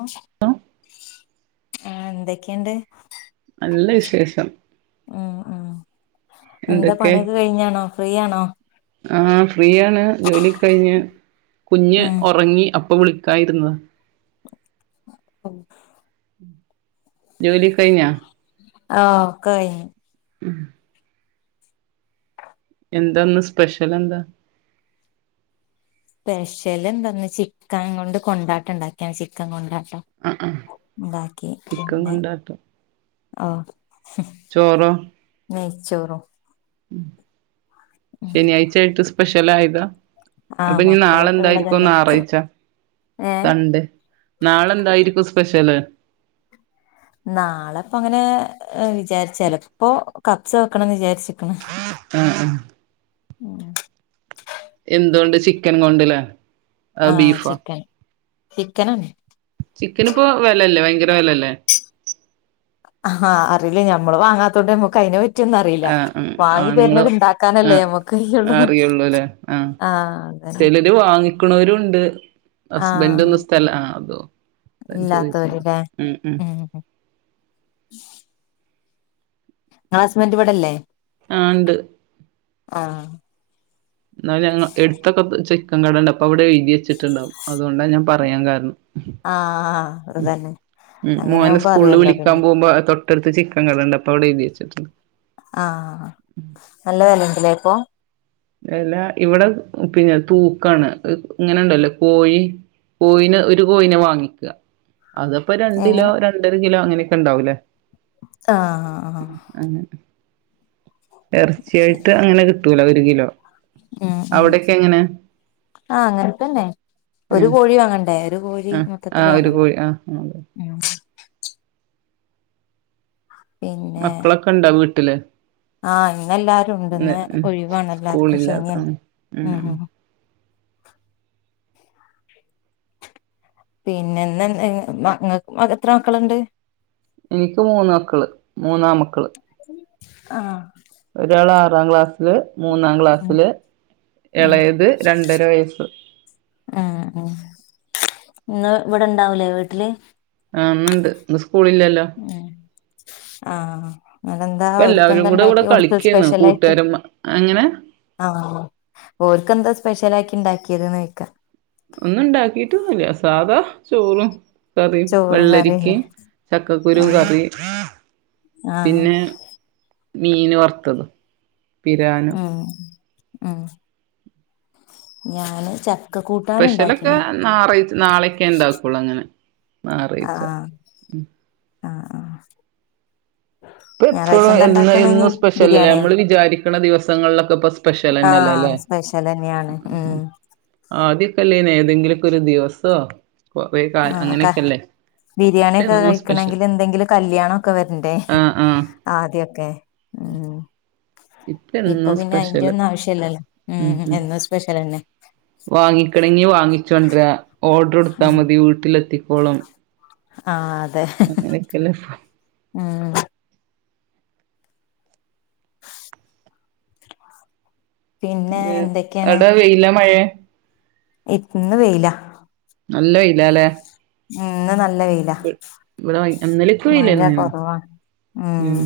ആഹ് hello എന്തെക്കെയ്ണ്ട് നല്ല വിശേഷം. ആഹ് ആഹ് എന്താ പണിയൊക്കെ കഴിഞ്ഞാണോ ഫ്രീ ആണോ ആഹ്‌ ഫ്രീയാണ് ജോലിയൊക്കെ കഴിഞ്ഞ്, കുഞ്ഞ് ഉം ഒറങ്ങി അപ്പ വിളി ക്കായിരുന്നതാ [inaudible] ജോലിയൊക്കെ കഴിഞ്ഞാ ആഹ് ഒക്കെ കഴിഞ്ഞ്. ഹ്മ്മ് എന്താന്ന് സ്പെഷ്യലെന്താ സ്പെഷ്യലെന്താ ഇന്ന് ചിക്കൻ കൊണ്ട് കൊണ്ടാട്ടം ഇണ്ടാക്കി ചിക്കൻ കൊണ്ടാട്ടം ഇണ്ടാക്കി ചിക്കൻ പിന്നെ കൊണ്ടാട്ടം ഓഹ് [inaudible] ചോറോ നെയ്ച്ചോറും. [inaudible] ഉം ശനിയാഴ്ച്ചായിട്ട് സ്പെഷ്യലായതാ ആ അപ്പഞ്ഞ് നാളെ മക്കളൊക്കെ എന്തായിരിക്കും ഉള്ളതല്ലേ ഞായറാഴ്ച്ച ഏ സൺണ്ടേ നാളെന്തായിരിക്കും സ്പെഷ്യല് നാളെപ്പങ്ങനെ വിചാരിച്ചല്ല ചെലപ്പോ കപ്സ് വെക്കണംന്ന് വിചാരിച്ച്ക്ക്ണ്. ആഹ്‌ ആഹ് എന്തോണ്ട് ചിക്കൻ കൊണ്ട് ല്ലേ ആഹ് ചിക്കൻ ചിക്കനാണ് ചിക്കനിപ്പോ വെലല്ലേ ഭയങ്കര വെലല്ലേ ആഹാ അറില്ല ഞമ്മള് വാങ്ങാത്തോണ്ട് നമക്ക് അയിനെ പ റ്റിയൊന്നും അറീല്ല ആഹ് ആഹ് വാങ്ങി ആണുങ്ങള് തര്ണത് ഇണ്ടാക്കാനല്ലേ ആഹ് നമ്മക്കയ്യൊള്ളൂ. ആഹ് അതഞ്ഞെ ചെലോര് വാങ്ങിക്ക്ണോരുണ്ട് ആഹ് ഹസ്ബൻ്റൊന്നും സ്ഥല ആഹ്‌ അതും ഞാൻ ചോയ്ച്ചതാ ഇല്ലാത്തവര്ല്ലേ ഹ്മ്മ് ഹ്മ്മ് ഉം ഇങ്ങളെ ഇങ്ങളെ ഹസ്ബന്റ് ഇവടെല്ലേ ആഹ്‌ ഇണ്ട്. ആഹ് ഇന്നാലും ഞങ്ങ എടുത്തൊക്കെ ചിക്കൻ കടണ്ട് അപ്പൊ അവ്ടെ എഴ്തി വെച്ചിട്ട്ണ്ടാവും അതോണ്ടാ ഞാൻ പറയാൻ കാരണം ആഹ് അതന്നെ മഹ്മ്മ് അങ്ങനെ മോനെ ആവുമ്പോ സ്കൂളില് അറിയല്ലോ വിളിക്കാ പിന്നെ പോവുമ്പാ തൊ ട്ട്ട്ത്ത് ചിക്ക കടണ്ട് അപ്പൊ അവടെ എഴുതി വെച്ചിട്ടുണ്ട് ആഹ് നല്ല വെലേക്കുലെ ഇപ്പോ? എല്ല ഇവടെ പിന്നെ തൂക്കാണ് ഇഹ് ഇങ്ങനെണ്ടല്ലേ കോഴി കോഴിനെ ഒരു കോഴിനെ വാങ്ങിക്ക അതപ്പോ രണ്ടിലോ രണ്ടര കിലോ അങ്ങനൊക്കെ ഇണ്ടാവൂലേ ആഹ്‌ ആഹ്. അങ്ങനെ എർച്ചി ശരി ആയിട്ട് അങ്ങനെ കിട്ടൂല ഒരു കിലോ. ഉം ഉം അവിടെക്കെ എങ്ങനെ ആഹ് അങ്ങൻത്തെന്നെ ഒരു ഉം കോഴി വാങ്ങണ്ടേ? ഒര് കോഴി ആഹ് മൊത്തത്തില് ആഹ് ഒരു വങ്ങണ്ടേ കോഴി ആഹ് അതെ ഉം പിന്നെ മക്കളൊക്കെ ഇണ്ടോ വീട്ടില്? ആഹ് ഇന്ന് എല്ലാരും ഇണ്ട് ഇന്ന് ഒഴിവാണ് എല്ലാർക്കും ശനിയല്ലെ ഉം ഉം. പിന്നെ ഇന്ന് ഇങ് മ ഇങ്ങക്ക് എത്ര മക്കള്ണ്ട്? എനിക്ക് മൂന്ന് മക്കള് മൂന്നാമ്മക്കള്. ആഹ് ഒരാള് ആറാം ക്ലാസ്സില് മൂന്നാം ഉം ക്ലാസ്സില് ഉം എളെത് രണ്ടര വയസ്സ്. ആഹ് ആഹ് ഇങ്ങള് ഇവടെ ഇണ്ടാവൂലേ വീട്ടില്? ആഹ് ഇന്ന്ണ്ട് ഇന്ന് സ്കൂള് ഇല്ലല്ലോ? ഏഹ് ആഹ് ഇന്നട്ടെന്താ ഇപ്പ ഓര്ക്ക് എല്ലാവരും എന്താ കൂടെ ഇണ്ടാക്കി ഇവിടെ കൊടുത്തെ കളിക്കേന്നു സ്പെഷ്യൽ ആയിട്ട്? കൂട്ടുകാരന്മാ എങ്ങനെ ആഹ് ഓര്ക്കെന്താ സ്പെഷ്യലായിറ്റ് ഇണ്ടാക്ക്യത് ചോയ്ക്കാ ഒന്നു ഇണ്ടാക്കിട്ടൊന്നുല്ല്യ സാധാ ചോറും കറീം ചോറും വെള്ളരിക്കെ കറില്ലേ ചക്കക്കുരു ആഹ് കറി ആഹ് പിന്നെ മീന് വറ്ത്തത് പിരാനു ഉം ഉം ഞാന് ചക് സ്പെഷ്യലൊക്കെ നാറായ്ച്ച് നാളെക്കെ ഇണ്ടാക്കുള്ളു അങ്ങനെ. ഞായറാഴ്ച ആഹ് ആഹ് ആഹ് ആഹ് [inaudible] ഇപ്പ ഞായറാഴ്ച എപ്പളു എന്താ എന്നു ഇണ്ടാക്ക്ണെ ഇനി എന്നും സ്പെഷ്യൽ അല്ലേ ബിരിയാണിയോ അമ്മള് വിചാരിക്കണ ദിവസങ്ങളിലൊക്കെ ഇപ്പ സ്പെഷ്യലെന്നെല്ലേ ലെ? ആഹ് സ്പെഷ്യലെന്നെയാണ് ഉം ആദ്യൊക്കെ അല്ലായിനോ ഏതെങ്കിലൊക്കെ ഒരു ദിവസോ കൊറേ കാലം ആഹ് ക അങ്ങനെയൊക്കെല്ലേ ബിരിയാണി ഇപ്പ ഒക്കെ എന്നും സ്പെഷ്യൽ കഴിക്കണെങ്കില് എന്തെങ്കിലു കല്യാണൊക്കെ വെരണ്ടേ ആഹ് ആഹ് ആദ്യൊക്കെ ഉം ഇപ്പ ഇപ്പൊ എന്നും പിന്നെ അയിന്റെ സ്പെഷ്യല് ഒന്നും ആവശ്യല്ലല്ലോ ഉം എന്നും സ്പെഷ്യലെന്നെ. വാങ്ങിക്കണെങ്കി വാങ്ങിച്ചോണ്ടെരാ ഓർഡറ് കൊടുത്താ ഉം മതി വീട്ടിലെത്തിക്കോളും. ആഹ് അതെ. അങ്ങനെക്കെല്ലെ ഉം പിന്നെ [unintelligible] എന്തൊക്കെയാണ് അവ്ടെ വെയിലാ മഴയാ? ഇപ്പ് ഇന്ന് വെയ്ലാ. നല്ല വെയ്ലാ ലെ? ഉം ഇന്ന് നല്ല വെയ്ൽ [unintelligible] ഇവടെ ഭയ ഇന്നലെക്കെ വെയിലെന്നേനു കൊറവാണ് ഉം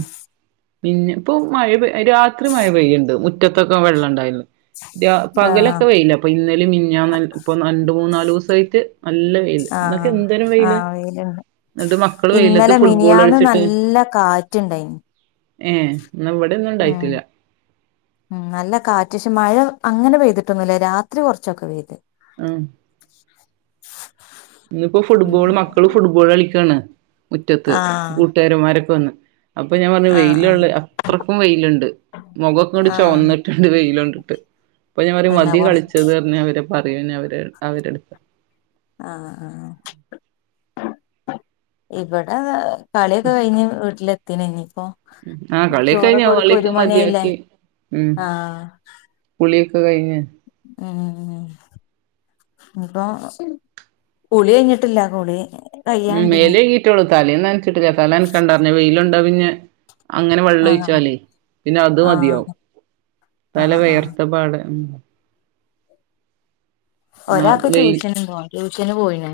പിന്നെ ഇപ്പൊ മഴ പെയ് രാത്രി മഴ പെയ്യണ്ട് മുറ്റത്തൊക്കെ വെള്ളം ഇണ്ടായിരുന്നു രാ ആഹ് പകലൊക്കെ വെയിലാ ഇപ്പൊ ഇന്നലി മിഞ്ഞാന്ന് ഇപ്പൊ രണ്ട് മൂന്നാല് ദിവസായിട്ട് നല്ല വെയില് ഇന്നൊക്കെ എന്തൊരു വെയിലാ വെയിലാണ്. ന്ന്ട്ട് മക്കള് വെയിലത്ത് ഫുട്ബോള് കളിച്ചിട്ട് നല്ല കാറ്റുണ്ടായിന് ഏഹ് ഇന്നാ ഇവടെയൊന്നും ഉം ഇണ്ടായിട്ടില്ല. ഉം നല്ല കാറ്റിശി മഴ അങ്ങനെ പെയ്തിട്ടൊന്നുല്ല രാത്രി കൊറച്ചൊക്കെ പെയ്ത് ആഹ് ഇന്നിപ്പോ ഉം ഫുട്ബോള് മക്കള് ഫുട്ബോള് കളിക്കാണ് മുറ്റത്ത് ആഹ് കൂട്ടുകാരന്മാരൊക്കെ വന്ന് അപ്പൊ ഞാൻ പറഞ്ഞു ആഹ് ആഹ് വെയിലൊള്ളെ അത്രക്കും വെയിലുണ്ട്. മൊഖക്കെ ഇങ്ങട് ആഹ് ചൊവന്നിട്ട്ണ്ട് വെയിലൊണ്ടിട്ട് അപ്പൊ ഞാൻ പറയും തന്നെ മതി കൊറ കളിച്ചെ ച്ചത് പർഞ്ഞ് അവരെ പറയു ഇനി അവര് അവരെടുത്ത് ആഹ് ആഹ് ഇവടെ വേ കളിയൊക്കെ കഴിഞ്ഞ് വീട്ടിലെത്തി പിന്നെ ഇനിപ്പോ ആ കളിയൊക്കെ കഴിഞ്ഞു ചോറൊക്കെ കൊടുക്ക്‌ ഒരു കളിയൊക്കെ മണിയായില്ലേ മതിയാക്കി ഉം ആഹ് കുളിയൊക്കെ കഴിഞ്ഞ് ഉം ഉം ഇപ്പൊ കുളി കഴിഞ്ഞിട്ടില്ല കുളി ഉം കയ്യാണ്ട് ഇനി മേലഴീകിട്ടോളൂ തലേന്ന് നനച്ചിട്ടില്ലേ തല നനക്കാണ്ടറിഞ്ഞ് വെയിലുണ്ടാ പിന്നെ അങ്ങനെ ആഹ് വെള്ളൊഴിച്ചാല് പിന്നെ അത് മതി. ആഹ് തല ആഹ് ആഹ് വിയർത്തപാട് ആ ഒരാക്ക് വെയിൽ ട്യൂഷനുംണ്ട് ട്യൂഷന് പോയിന്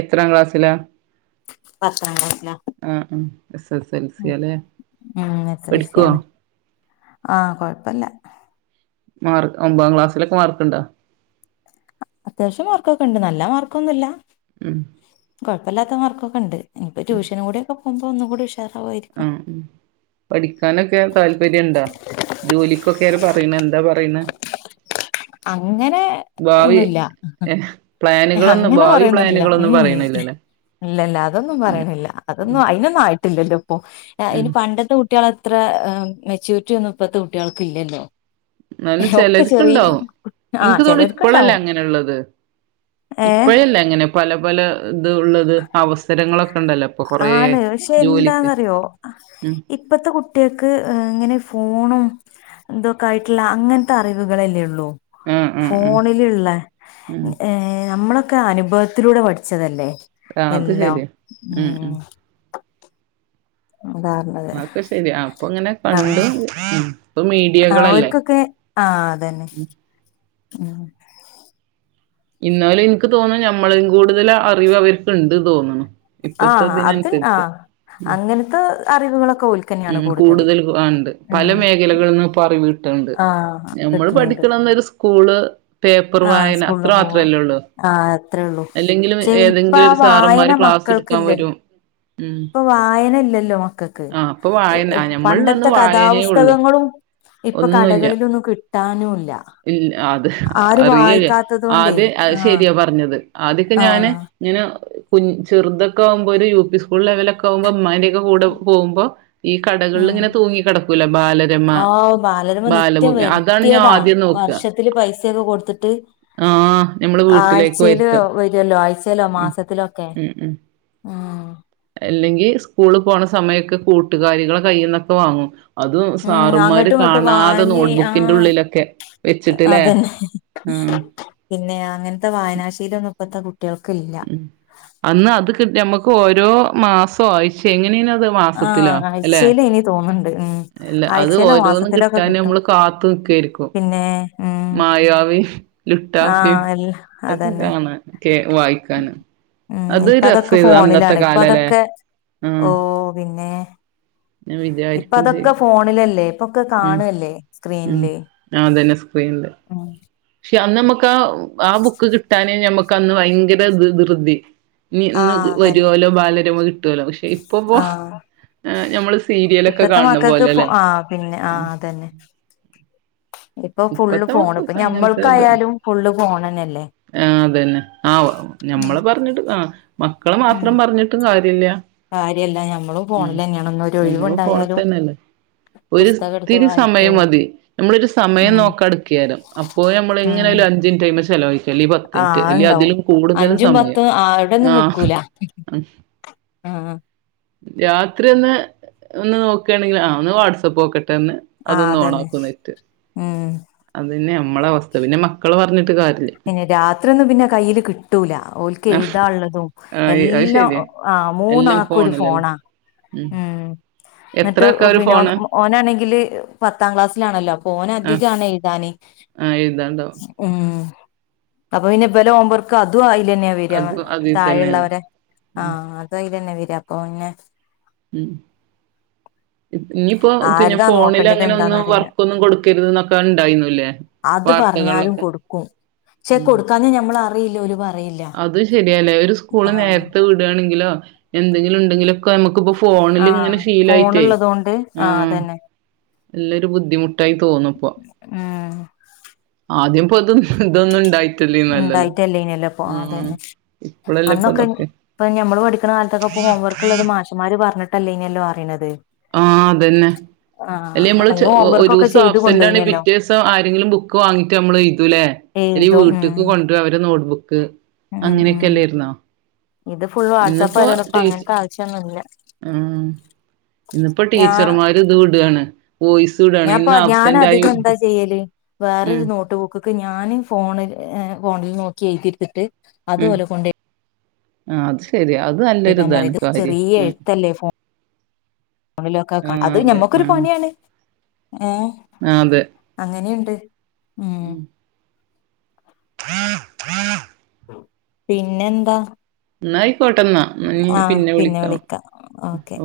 എത്രാം ക്ലാസ്സിലാ പത്താം ക്ലാസ്സിലാ ആഹ് ആഹ് എസ് എസ് എൽ സി അല്ലെ ഉം എസ് എൽ സി പഠിക്കുവോ ആണ് ആഹ് കൊഴപ്പല്ല മാർക്ക് ഒമ്പതാം ക്ലാസിലൊക്കെ മാർക്ക്ണ്ടോ അത്യാവശ്യം മാർക്കൊക്കെ ഉണ്ട് നല്ല മാർക്കൊന്നുല്ല ഉം കൊഴപ്പല്ലാത്ത മാർക്കൊക്കെണ്ട് ഇപ്പൊ ട്യൂഷൻ കൂടെ ഒക്കെ പോകുമ്പോ ഒന്നുകുടി ഉഷ ആഹ്‌ പഠിക്കാനൊക്കെ താല്പര്യണ്ടാ ജോലി [unintelligible] പറയുന്ന എന്താ പറയന്നെ അങ്ങനെ ഭാവി ഒന്നുല്ല. ഏഹ് പ്ലാനുകളൊന്നും അങ്ങനെ ഭാവി പറയൊന്നുംല്ല പ്ലാനുകളൊന്നും ഉം പറയണില്ലല്ലേ ഇല്ലല്ല അതൊന്നും പറയണില്ല ഉം അതൊന്നും അയിനൊന്നും ആയിട്ടില്ലല്ലോപ്പൊ ഇനി ഉം പണ്ടത്തെ കു കുട്ടികളത്ര മെചുരിറ്റി ഒന്നും ഇപ്പത്തെ കുട്ടികൾക്ക് ഇല്ലല്ലോ എന്നാലും ഒക്കെ ചെറിയ ചെലർക്ക്ണ്ടാവും ആഹ് എന്ക്ക് തോന്നണേ ഇപ്പളല്ലേ ചിലർക്കുണ്ടാവും അങ്ങനെള്ളത് ഏഹ് ഇപ്പഴല്ലങ്ങനെ പല പല ഇത് ഉള്ളത് അവസരങ്ങളൊക്കെ ഉണ്ടല്ലോ. ഇപ്പൊ കൊറേ ആണ് പക്ഷെ ജോലിക്ക് എന്താന്നറിയോ ഉം ഇപ്പത്തെ കുട്ടിയക്ക് അങ്ങനെ ഫോണും എന്തൊക്കെ ആയിട്ടുള്ള അങ്ങൻത്തെ അറിവുകളല്ലേ ഉള്ളൂ. ആഹ് ആഹ് ആഹ് ഫോണിലുള്ള ഉം ഏഹ് നമ്മള് ക്കെ അനുഭവത്തിലൂടെ പഠിച്ചതല്ലേ. ആ അത് എല്ലാം ശരിയാ ഉം [unintelligible] അ ഒക്കെ ശെരി അപ്പൊ ഇങ്ങനെ കണ്ടു ആഹ് ഇപ്പം ആഹ് മീഡിയകളല്ലേ. ഓര്ക്കൊക്കെ ആഹ് അതന്നെ ഉം ന്നാലും എനിക്ക് തോന്നെ ഞമ്മളും കൂടുതൽ അറിവ് അവർക്ക്ണ്ട് തോന്നണ്. ഇപ്പത്തെ ആഹ് അത് ഇതിനനുസരിച്ച് ആഹ് അങ്ങനത്തെ അറിവുകളൊക്കെ ഓൽക്കന്നെയാണ് ഉം കൂടുതല് കൂടുതൽ ആ ഇണ്ട് പല ഉം മേഖലകളിന്നിപ്പൊ അറിവുകൾ ണ്ട് ആഹ് നമ്മള് കിട്ട്ണണ്ട് പഠിക്കണന്നേരം സ്കൂള് പേപ്പർ ആഹ് വായന. സ്കൂളില് പോവാ മാത്രല്ലേള്ളൂ ആഹ് അത്രേ ഉള്ളൂ അല്ലെങ്കിലും പക്ഷെ ഇപ്പ ഏതെങ്കിലും ആ ഒരു വായന സാറന്മാര് ക്ലാസ് എടുക്കാൻ മക്കൾക്കില്ലല്ലോ വരും ഉം ഇപ്പൊ വായന ഇല്ലല്ലോ മക്കൾക്ക് ആ അപ്പൊ വായന ഞമ്മളന്ന് പണ്ടത്തെ വായനേ ഉള്ളു. കഥാപുസ്തകങ്ങളും ഇപ്പൊ ഒന്നുല്ല കടകളിലൊന്നും കിട്ടാനുല്ല ഇല്ല അത് ആരും അറിയല്ലേ വായിക്കാത്തത് കൊണ്ടേ ആതെ അത് ആഹ് ശരിയാ പറഞ്ഞത് ആദ്യൊക്കെ ഞാന്. ആഹ് ഇങ്ങനെ കു ചെറുതൊക്കെ ആകുമ്പോൾ ഒരു യു പി സ്കൂൾ ലെവലൊക്കെ ആകുമ്പോൾ മര കൂടെ പോകുമ്പോ ഈ കടകളിൽ ഇങ്ങനെ ഉം തൂങ്ങി കിടക്കൂല ബാലരമ ആഹ് ബാലരമ ബാലഭൂമി അതാണ് ഞാൻ ആദ്യം നോക്കുക പൈസൊക്കെ കൊടുത്തിട്ട് ആഹ് ഞമ്മള് വീട്ടിലേക്ക് ആഴ്ച്ചൽ വരുത്ത ല്ലോ ആഴ്ച്ചയിലോ മാസത്തിലൊക്കെ ഉം ഉം ഉം അല്ലെങ്കി സ്കൂള് പോണ സമയൊക്കെ കൂട്ടുകാരികളെ കൈയിൽന്നൊക്കെ വാങ്ങും അതും സാറന്മാര് അങ്ങട്ടും ഇങ്ങട്ടും കാണാതെ വാങ്ങി നോട്ട്ബുക്കിൻ്റെ ആഹ് ഉള്ളിലൊക്കെ വെച്ചിട്ടില്ലേ അതന്നെ ഉം പിന്നെ അങ്ങനത്തെ വായനാശീയിലൊന്നും ഇപ്പത്തെ കുട്ടികൾക്കില്ല അന്ന് അത് കി ഞമ്മക്ക് ഓരോ മാസം ആഴച്ച എങ്ങനെയന അത് മാസത്തിലോ ആഹ് അല്ലെ ആഴ്ചയില് ഇനി തോന്നുന്നുണ്ട് ഉം അല്ല അത് ആഴ്ചയിലോ ഓരോന്നും മാസത്തിലൊക്കെ കിട്ടാൻ കിട്ടും നമ്മള് കാത്തു നിക്കായിരിക്കും പിന്നെ ഉം മായവി ലുട്ടാഫി ആഹ് എല്ല ഒക്കെ അതന്നെ കാണന് ക്കെ വായിക്കാന് ഉം അത് ഇപ്പ അതൊക്കെ രസേരുന്നു അന്നത്തെ ഫോണിലാണ് ഇപ്പ കാലല്ലേ അതൊക്കെ ഓ ആഹ് പിന്നെ ഞാൻ ഇപ്പ വിചാരിക്കും അതൊക്കെ ചെയ്യും ഫോണിലല്ലേ ഇപ്പൊക്കെ ഉം കാണുവല്ലേ ഉം അതന്നെ സ്ക്രീനിൽ ആഹ പക്ഷെ അന്ന് നമുക്ക് ആ ആ ബുക്ക് കിട്ടാനെ ഞമ്മുക്ക് അന്ന് ഭയങ്കര ത്ർതി ന്നി ഇന്ന് ആഹ് അതന്നെ വരുവല്ലോ ബാലരമ കിട്ടുവല്ലോ പക്ഷെ ഇപ്പപ്പോ ആഹ് നമ്മൾ സീരിയലൊക്കെ കാണണ പോലെല്ലേ ഉ തന്നെ ഇപ്പൊ ഫുള്ള് ഇപ്പത്തെ ഫോണ് ഇപ്പൊ മക്കൾക്ക് ഞമ്മൾക്കായാലും ഫുള്ള് ഫോണന്നല്ലേ ആ അതന്നെ ആ ഞമ്മളെ പറഞ്ഞിട്ട് ആ മക്കളെ ഉം മാത്രം പറഞ്ഞിട്ടും കാര്യമില്ല കാര്യല്ല ഞമ്മളും ഫോണിൽ എങ്ങെയണ ഒന്ന ഒരു ഒഴിവ ഇണ്ടായാലും ഒത്തിരി സമയം മതി നമ്മളൊരു സ മയം ഉം നോക്കട്ക്കെരം അപ്പോയ് നമ്മള ഉം ഇങ്ങനെയാലും അഞ്ചിറ്റ് ആയിമെ ചെലവഴി ല്ലെങ്കിൽ ആഹ് പത്തിനിറ്റ് അല്ല അത്ണ്ടാവും അതിലും കൂടുതൽ അഞ്ചും സമയം പത്തും ആഹ ആഹ രാത്രി ഒന്ന് ഒന്ന് നോക്കുകയാണെങ്കിൽ ആ ഒന്ന് വാട്സആപ്പ് നോക്കട്ടെ ഒന്ന് ആഹ അതന്നെ ഉം അത്ന്നെ നമ്മള അവസ്ഥ പിന്നെ മക്കള് പറഞ്ഞിട്ട് കാര്യല്ല പിന്നെ രാത്രിയ ഒന്നും പിന്നെ കയ്യിൽ കിട്ടൂല ഓലക്ക് ആഹ് എഴുതാള്ളതും ആഹ് അത് എല്ലാം ശരിയാ ആഹ എല്ലാം മൂന്നാക്കും ഒരു ഫോണിലല്ലേ ഫോണാ ഉം എന്നിട്ട് എത്രക്ക ഒരു പിന്നെ ഫോണ് ഓ- ഓനാണെങ്കില് പത്താം ക്ലാസ്സിലാണല്ലോ അപ്പൊ ഓന് ആഹ് അധികണ് എഴുതാന് ആഹ് എഴുതാൻ ഇണ്ടവും ഉം അപ്പൊ പിന്നെ ഇവലെ ഓംവർക് അതും അയില്ലന്നെയ വര അതും അതിൽ തന്നെയതാ താഴെയുള്ളവരെ ഉം ആഹ അ തും ആയില്ലെന്നെ വര അപ്പൊ പിന്നെ ഉം ഉം ഇനിയിപ്പോ പിന്നെ ആരതാ ഫോണിൽ നോക്കേണ്ടത് അങ്ങനെ എന്താന്ന് ഒന്നും അറിയില്ല വർക്ക ഒന്നും കൊടുക്കരുത് എന്നൊക്കെ ഇണ്ടായിരുന്നുല്ലേ അത് പറഞ്ഞാലും കൊടുക്കും ക്ഷെ ഉം കൊടുക്കാന്ന നഞമ്മള അറിയില്ല ഒരുപ അത് ശരിയല്ലേ ഒരു സ്കൂള് നേരത്തെ വിടുകയാണെങ്കിലോ എന്തെങ്കിലും ഇണ്ടെങ്കിലൊക്കെ നമുക്ക്പ്പോ ഫോ ആ ഫോണിൽ ഇങ്ങനെ ഫീല ആയിട്ടേ ഫോണുള്ളത് കൊണ്ട് ആ ആഹ അതന്നെ നല്ലരു ബുദ്ധിമുട്ടായി തോനുപ്പോ ആഹ ആദ്യം ഇപ്പോ അത ഇതൊന്നും ഇണ്ടായി ഇണ്ടായിട്ടല്ലന പോ അഹ അതന്നെ ഇപ്പളല്ലേ ഇപ്പൊ അന്നൊക്കെ ഇതൊക്കെ ഇപ്പ ഞമ്മള് പഠിക്കുന്ന കാലത്തൊക്കെ ഇപ്പ ഹോംവർക്ക് ഉള്ളത് മാ ഷ്മാര് പറഞ്ഞിട്ടല്ലേന്നല്ലോ അറിണത് ആഹ് അതന്നെ അല്ലേ അമ്മൾ ചെ അന്ന് ഹോംവർക്കൊക്കെ ഒരുസം ചെയ്ത് ആബ്സെന്റ് ആണെങ്കിൽ കൊണ്ടോയിനല്ലോ പിറ്റേസം ആരെങ്കിലും ബുക്ക് വാങ്ങിട്ട് നമ്മളെയ്തുല്ലേ എഴുത്തും ഉം ക്ക് കൊണ്ട്രൂ അവരെ നോട്ട്ബുക്ക് ഉം അങ്ങനെയൊക്കെ ഉം അല്ലായിരുന്നോ? ഇത് ഫുൾ വാട്സആപ്പ് ആയതൊണ്ട്പ്പ ടീച്ച അങ്ങനത്തെ ആവശ്യൊന്നുംല്ല ആഹ് ഇന്നിപ്പോ ടീച്ചർമാര് ഇദ് വിടാണ് വോയിസ് വിടാണ് ഞാൻപ്പ ഇന്ന് ഞാൻ ആബ്സെന്റ് ആയി അധികം എന്താ ചെയ്യല് ഉം വേറൊരു നോട്ട് ബുക്ക് ഞാനും ഫോണ് ഫോണിൽ നോക്കി എഴുതിട്തിട്ട് ഉം അതുപലെ കൊണ്ട് ആഹ് അത് ശെരിയാ അത് എയ്താമ റി നല്ലൊരിതാണ് ഇത് കാര്യം ചെറിയ ഉം എഴുത്തല്ലേ ഫോൺ മണിലൊക്കെ ആഹ് അത് അതെ ഞമ്മക്കൊരു ആഹ് പണിയാണ് ഏഹ് ആഹ് അതെ അങ്ങനെയുണ്ട് ഉം ഉം [unintelligible] പിന്നെന്താ? ന്നായിക്കോട്ടന്നാ ഞ്ഞി പിന്നെ വിളിക്ക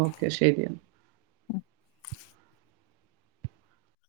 ഓക്കെ ശരിയാ